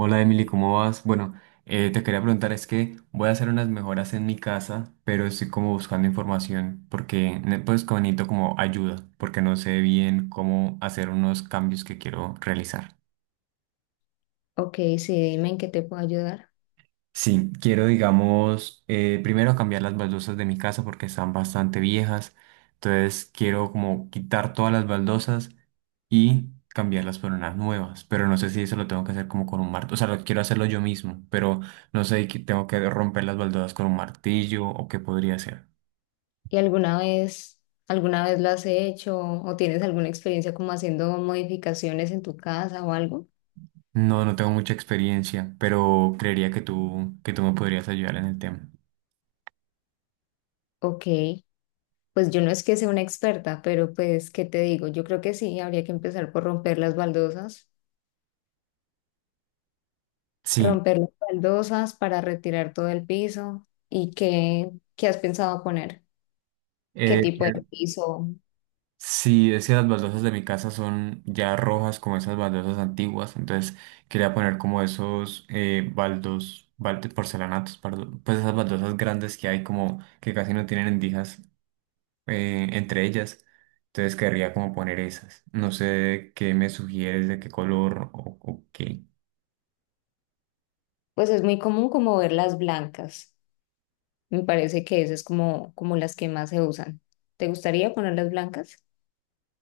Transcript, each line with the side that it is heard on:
right: Hola Emily, ¿cómo vas? Bueno, te quería preguntar, es que voy a hacer unas mejoras en mi casa, pero estoy como buscando información porque pues como necesito como ayuda, porque no sé bien cómo hacer unos cambios que quiero realizar.
left: Ok, sí, dime en qué te puedo ayudar.
right: Sí, quiero, digamos, primero cambiar las baldosas de mi casa porque están bastante viejas. Entonces quiero como quitar todas las baldosas y cambiarlas por unas nuevas. Pero no sé si eso lo tengo que hacer como con un martillo. O sea, lo quiero hacerlo yo mismo, pero no sé que tengo que romper las baldosas con un martillo o qué podría hacer.
left: ¿Y alguna vez lo has hecho o tienes alguna experiencia como haciendo modificaciones en tu casa o algo?
right: No, no tengo mucha experiencia, pero creería que tú me podrías ayudar en el tema.
left: Ok, pues yo no es que sea una experta, pero pues, ¿qué te digo? Yo creo que sí, habría que empezar por
right: Sí.
left: romper las baldosas para retirar todo el piso. ¿Y qué has pensado poner? ¿Qué
right: eh,
left: tipo de piso?
right: Sí, es que las baldosas de mi casa son ya rojas como esas baldosas antiguas, entonces quería poner como esos porcelanatos, perdón, pues esas baldosas grandes que hay como que casi no tienen endijas entre ellas, entonces querría como poner esas. No sé qué me sugieres, de qué color o qué.
left: Pues es muy común como ver las blancas. Me parece que esas es como las que más se usan. ¿Te gustaría ponerlas blancas?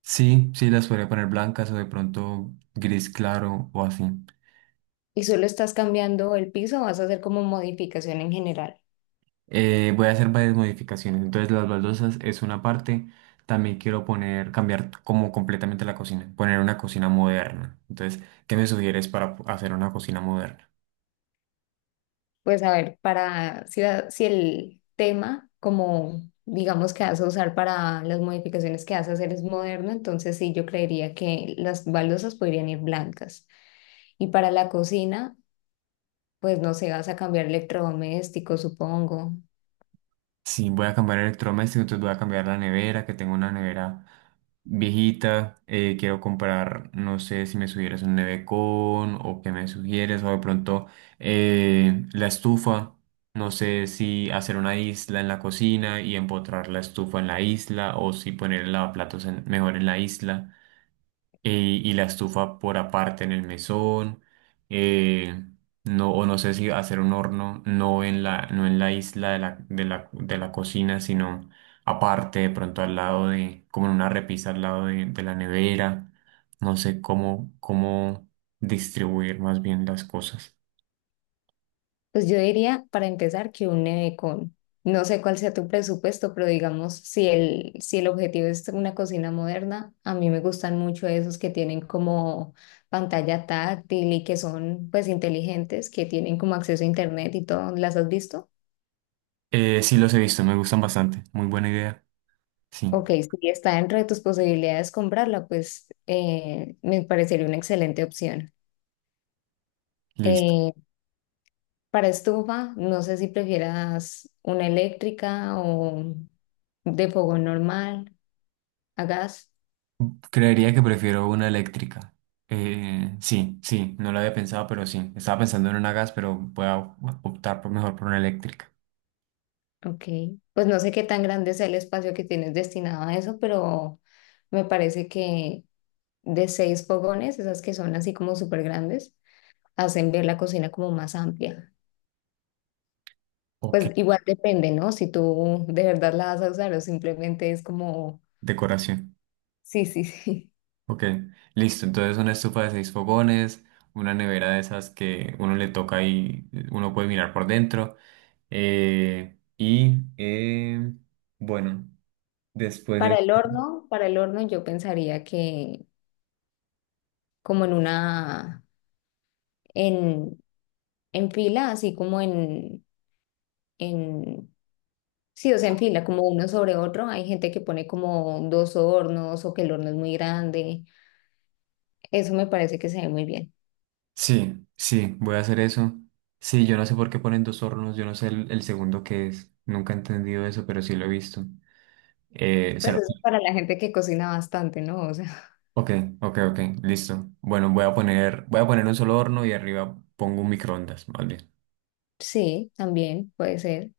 right: Sí, sí, las podría poner blancas o de pronto gris claro o así.
left: Y solo estás cambiando el piso, o vas a hacer como modificación en general.
right: Voy a hacer varias modificaciones. Entonces, las baldosas es una parte. También quiero poner, cambiar como completamente la cocina, poner una cocina moderna. Entonces, ¿qué me sugieres para hacer una cocina moderna?
left: Pues a ver, para si el tema, como digamos que vas a usar para las modificaciones que vas a hacer es moderno, entonces sí, yo creería que las baldosas podrían ir blancas. Y para la cocina, pues no sé, vas a cambiar electrodomésticos, supongo.
right: Sí, voy a cambiar electrodoméstico, entonces voy a cambiar la nevera, que tengo una nevera viejita. Quiero comprar, no sé si me sugieres un nevecón o qué me sugieres, o de pronto la estufa. No sé si hacer una isla en la cocina y empotrar la estufa en la isla, o si poner el lavaplatos mejor en la isla y la estufa por aparte en el mesón, eh, no, o no sé si hacer un horno, no en la, no en la isla de la cocina, sino aparte, de pronto al lado de, como en una repisa al lado de la nevera, no sé cómo distribuir más bien las cosas.
left: Pues yo diría, para empezar, que un nevecón. No sé cuál sea tu presupuesto, pero digamos, si el objetivo es una cocina moderna, a mí me gustan mucho esos que tienen como pantalla táctil y que son pues inteligentes, que tienen como acceso a internet y todo. ¿Las has visto?
right: Sí los he visto, me gustan bastante, muy buena idea, sí,
left: Ok, si está dentro de tus posibilidades comprarla, pues me parecería una excelente opción.
right: listo.
left: Eh, para estufa, no sé si prefieras una eléctrica o de fogón normal. A gas,
right: Creería que prefiero una eléctrica. Sí, sí, no lo había pensado, pero sí. Estaba pensando en una gas, pero voy a optar por mejor por una eléctrica.
left: ok. Pues no sé qué tan grande sea el espacio que tienes destinado a eso, pero me parece que de 6 fogones, esas que son así como súper grandes, hacen ver la cocina como más amplia.
right: Ok.
left: Pues igual depende, ¿no? Si tú de verdad la vas a usar o simplemente es como,
right: Decoración.
left: sí, sí, sí.
right: Ok, listo. Entonces una estufa de 6 fogones, una nevera de esas que uno le toca y uno puede mirar por dentro. Eh, y eh, bueno, después de...
left: Para el horno yo pensaría que como en una, en, en fila, así como en sí, o sea, en fila, como uno sobre otro. Hay gente que pone como dos hornos o que el horno es muy grande. Eso me parece que se ve muy bien.
right: Sí, sí, voy a hacer eso. Sí, yo no sé por qué ponen 2 hornos, yo no sé el segundo que es. Nunca he entendido eso, pero sí lo he visto.
left: Pues
right: Cero.
left: eso es para la gente que cocina bastante, ¿no? O sea,
right: Ok, ok, ok, listo. Bueno, voy a poner un solo horno y arriba pongo un microondas, más bien.
left: sí, también puede ser.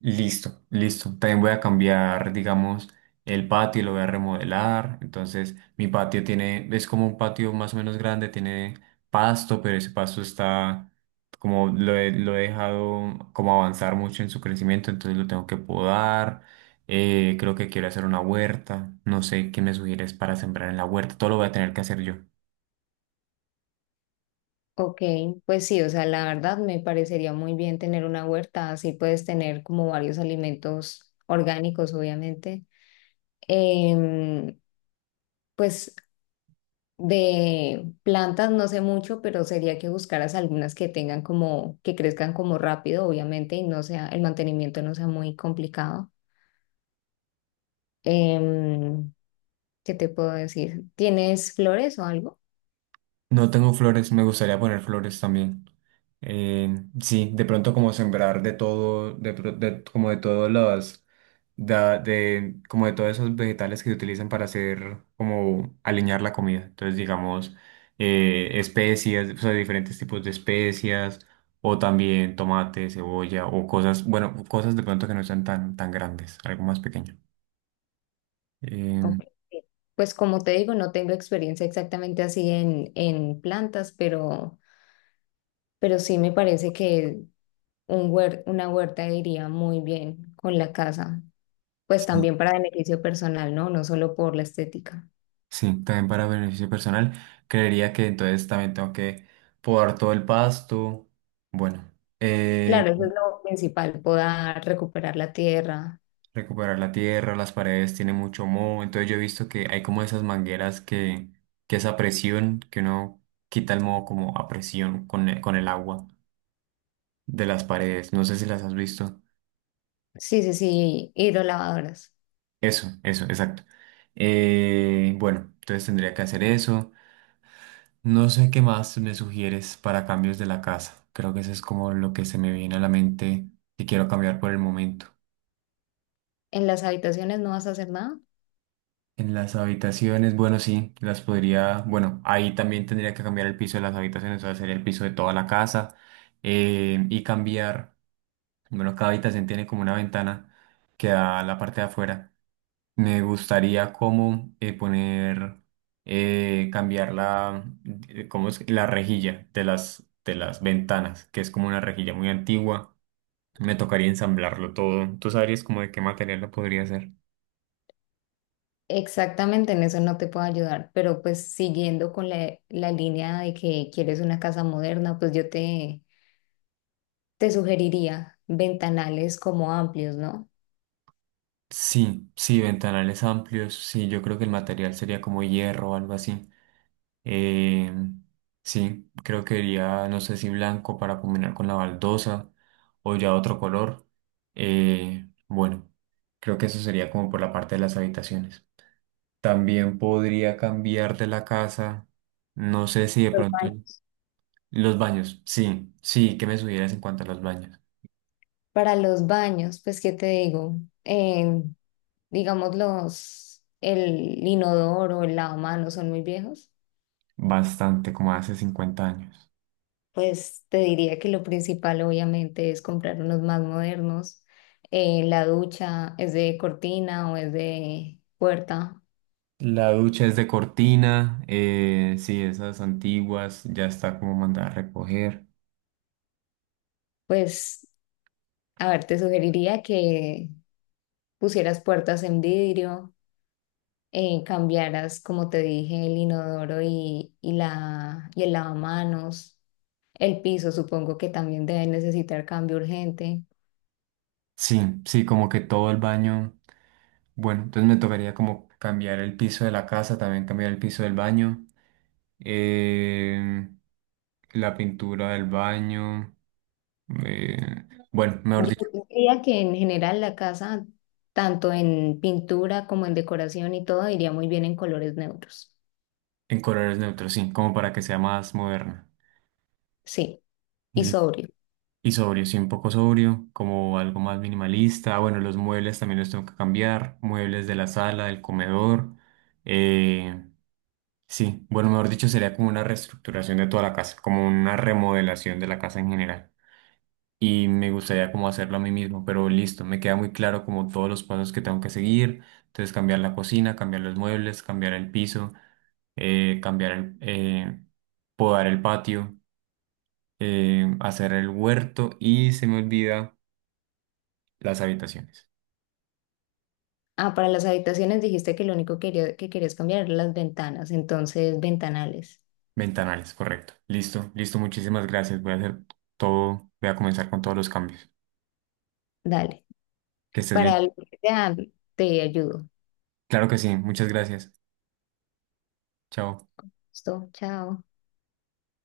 right: Listo, listo. También voy a cambiar, digamos, el patio, lo voy a remodelar. Entonces, mi patio tiene, es como un patio más o menos grande, tiene pasto, pero ese pasto está como lo he dejado como avanzar mucho en su crecimiento, entonces lo tengo que podar. Creo que quiero hacer una huerta. No sé qué me sugieres para sembrar en la huerta. Todo lo voy a tener que hacer yo.
left: Ok, pues sí, o sea, la verdad me parecería muy bien tener una huerta. Así puedes tener como varios alimentos orgánicos, obviamente. Em, pues de plantas no sé mucho, pero sería que buscaras algunas que tengan como, que crezcan como rápido, obviamente, y no sea, el mantenimiento no sea muy complicado. Em, ¿Qué te puedo decir? ¿Tienes flores o algo?
right: No tengo flores, me gustaría poner flores también. Eh, sí, de pronto como sembrar de todo, como de todos los, como de todos esos vegetales que se utilizan para hacer, como alinear la comida. Entonces, digamos, especias, o sea, diferentes tipos de especias, o también tomate, cebolla, o cosas, bueno, cosas de pronto que no sean tan, tan grandes, algo más pequeño. Em,
left: Ok. Pues como te digo, no tengo experiencia exactamente así en plantas, pero sí me parece que una huerta iría muy bien con la casa, pues
right: sí.
left: también para beneficio personal, ¿no? No solo por la estética.
right: Sí, también para beneficio personal. Creería que entonces también tengo que podar todo el pasto. Bueno, eh,
left: Claro, eso es lo principal, podar, recuperar la tierra.
right: recuperar la tierra, las paredes tiene mucho moho. Entonces yo he visto que hay como esas mangueras que esa presión, que uno quita el moho como a presión con el agua de las paredes. No sé si las has visto.
left: Sí, sí, sí, hidrolavadoras.
right: Eso, exacto. Bueno, entonces tendría que hacer eso. No sé qué más me sugieres para cambios de la casa. Creo que eso es como lo que se me viene a la mente que quiero cambiar por el momento.
left: En las habitaciones no vas a hacer nada.
right: En las habitaciones, bueno, sí, las podría, bueno, ahí también tendría que cambiar el piso de las habitaciones, o sea, sería el piso de toda la casa y cambiar, bueno, cada habitación tiene como una ventana que da a la parte de afuera. Me gustaría como cambiar la, ¿cómo es? La rejilla de las ventanas, que es como una rejilla muy antigua. Me tocaría ensamblarlo todo. ¿Tú sabrías como de qué material lo podría hacer?
left: Exactamente en eso no te puedo ayudar, pero pues siguiendo con la línea de que quieres una casa moderna, pues yo te sugeriría ventanales como amplios, ¿no?
right: Sí, sí, ventanales amplios. Sí, yo creo que el material sería como hierro o algo así. Eh, sí, creo que iría, no sé si blanco para combinar con la baldosa o ya otro color. Bueno, creo que eso sería como por la parte de las habitaciones. También podría cambiar de la casa, no sé si de
left: Los
right: pronto
left: baños.
right: los baños. Sí, sí, que me sugieras en cuanto a los baños.
left: Para los baños, pues, ¿qué te digo? Eh, digamos, los, el inodoro o el lavamanos son muy viejos.
right: Bastante, como hace 50 años.
left: Pues te diría que lo principal obviamente es comprar unos más modernos. La ducha es de cortina o es de puerta.
right: La ducha es de cortina, sí, esas antiguas, ya está como mandada a recoger.
left: Pues, a ver, te sugeriría que pusieras puertas en vidrio, cambiaras, como te dije, el inodoro y el lavamanos. El piso supongo que también debe necesitar cambio urgente.
right: Sí, sí, como que todo el baño. Bueno, entonces me tocaría como cambiar el piso de la casa, también cambiar el piso del baño, eh, la pintura del baño. eh, bueno, mejor
left: Yo
right: dicho,
left: diría que en general la casa, tanto en pintura como en decoración y todo, iría muy bien en colores neutros.
right: en colores neutros, sí, como para que sea más moderna.
left: Sí, y
right: Y
left: sobrio.
right: y sobrio, sí, un poco sobrio, como algo más minimalista. Bueno, los muebles también los tengo que cambiar, muebles de la sala, del comedor. eh, Sí, bueno, mejor dicho, sería como una reestructuración de toda la casa, como una remodelación de la casa en general. Y me gustaría como hacerlo a mí mismo, pero listo, me queda muy claro como todos los pasos que tengo que seguir. Entonces, cambiar la cocina, cambiar los muebles, cambiar el piso, eh, cambiar el, eh, podar el patio, hacer el huerto y se me olvida las habitaciones.
left: Ah, para las habitaciones dijiste que lo único que que querías cambiar eran las ventanas, entonces ventanales.
right: Ventanales, correcto. Listo, listo, muchísimas gracias. Voy a hacer todo, voy a comenzar con todos los cambios.
left: Dale.
right: Que estés
left: Para
right: bien.
left: lo que sea, te ayudo.
right: Claro que sí, muchas gracias. Chao.
left: Listo, chao.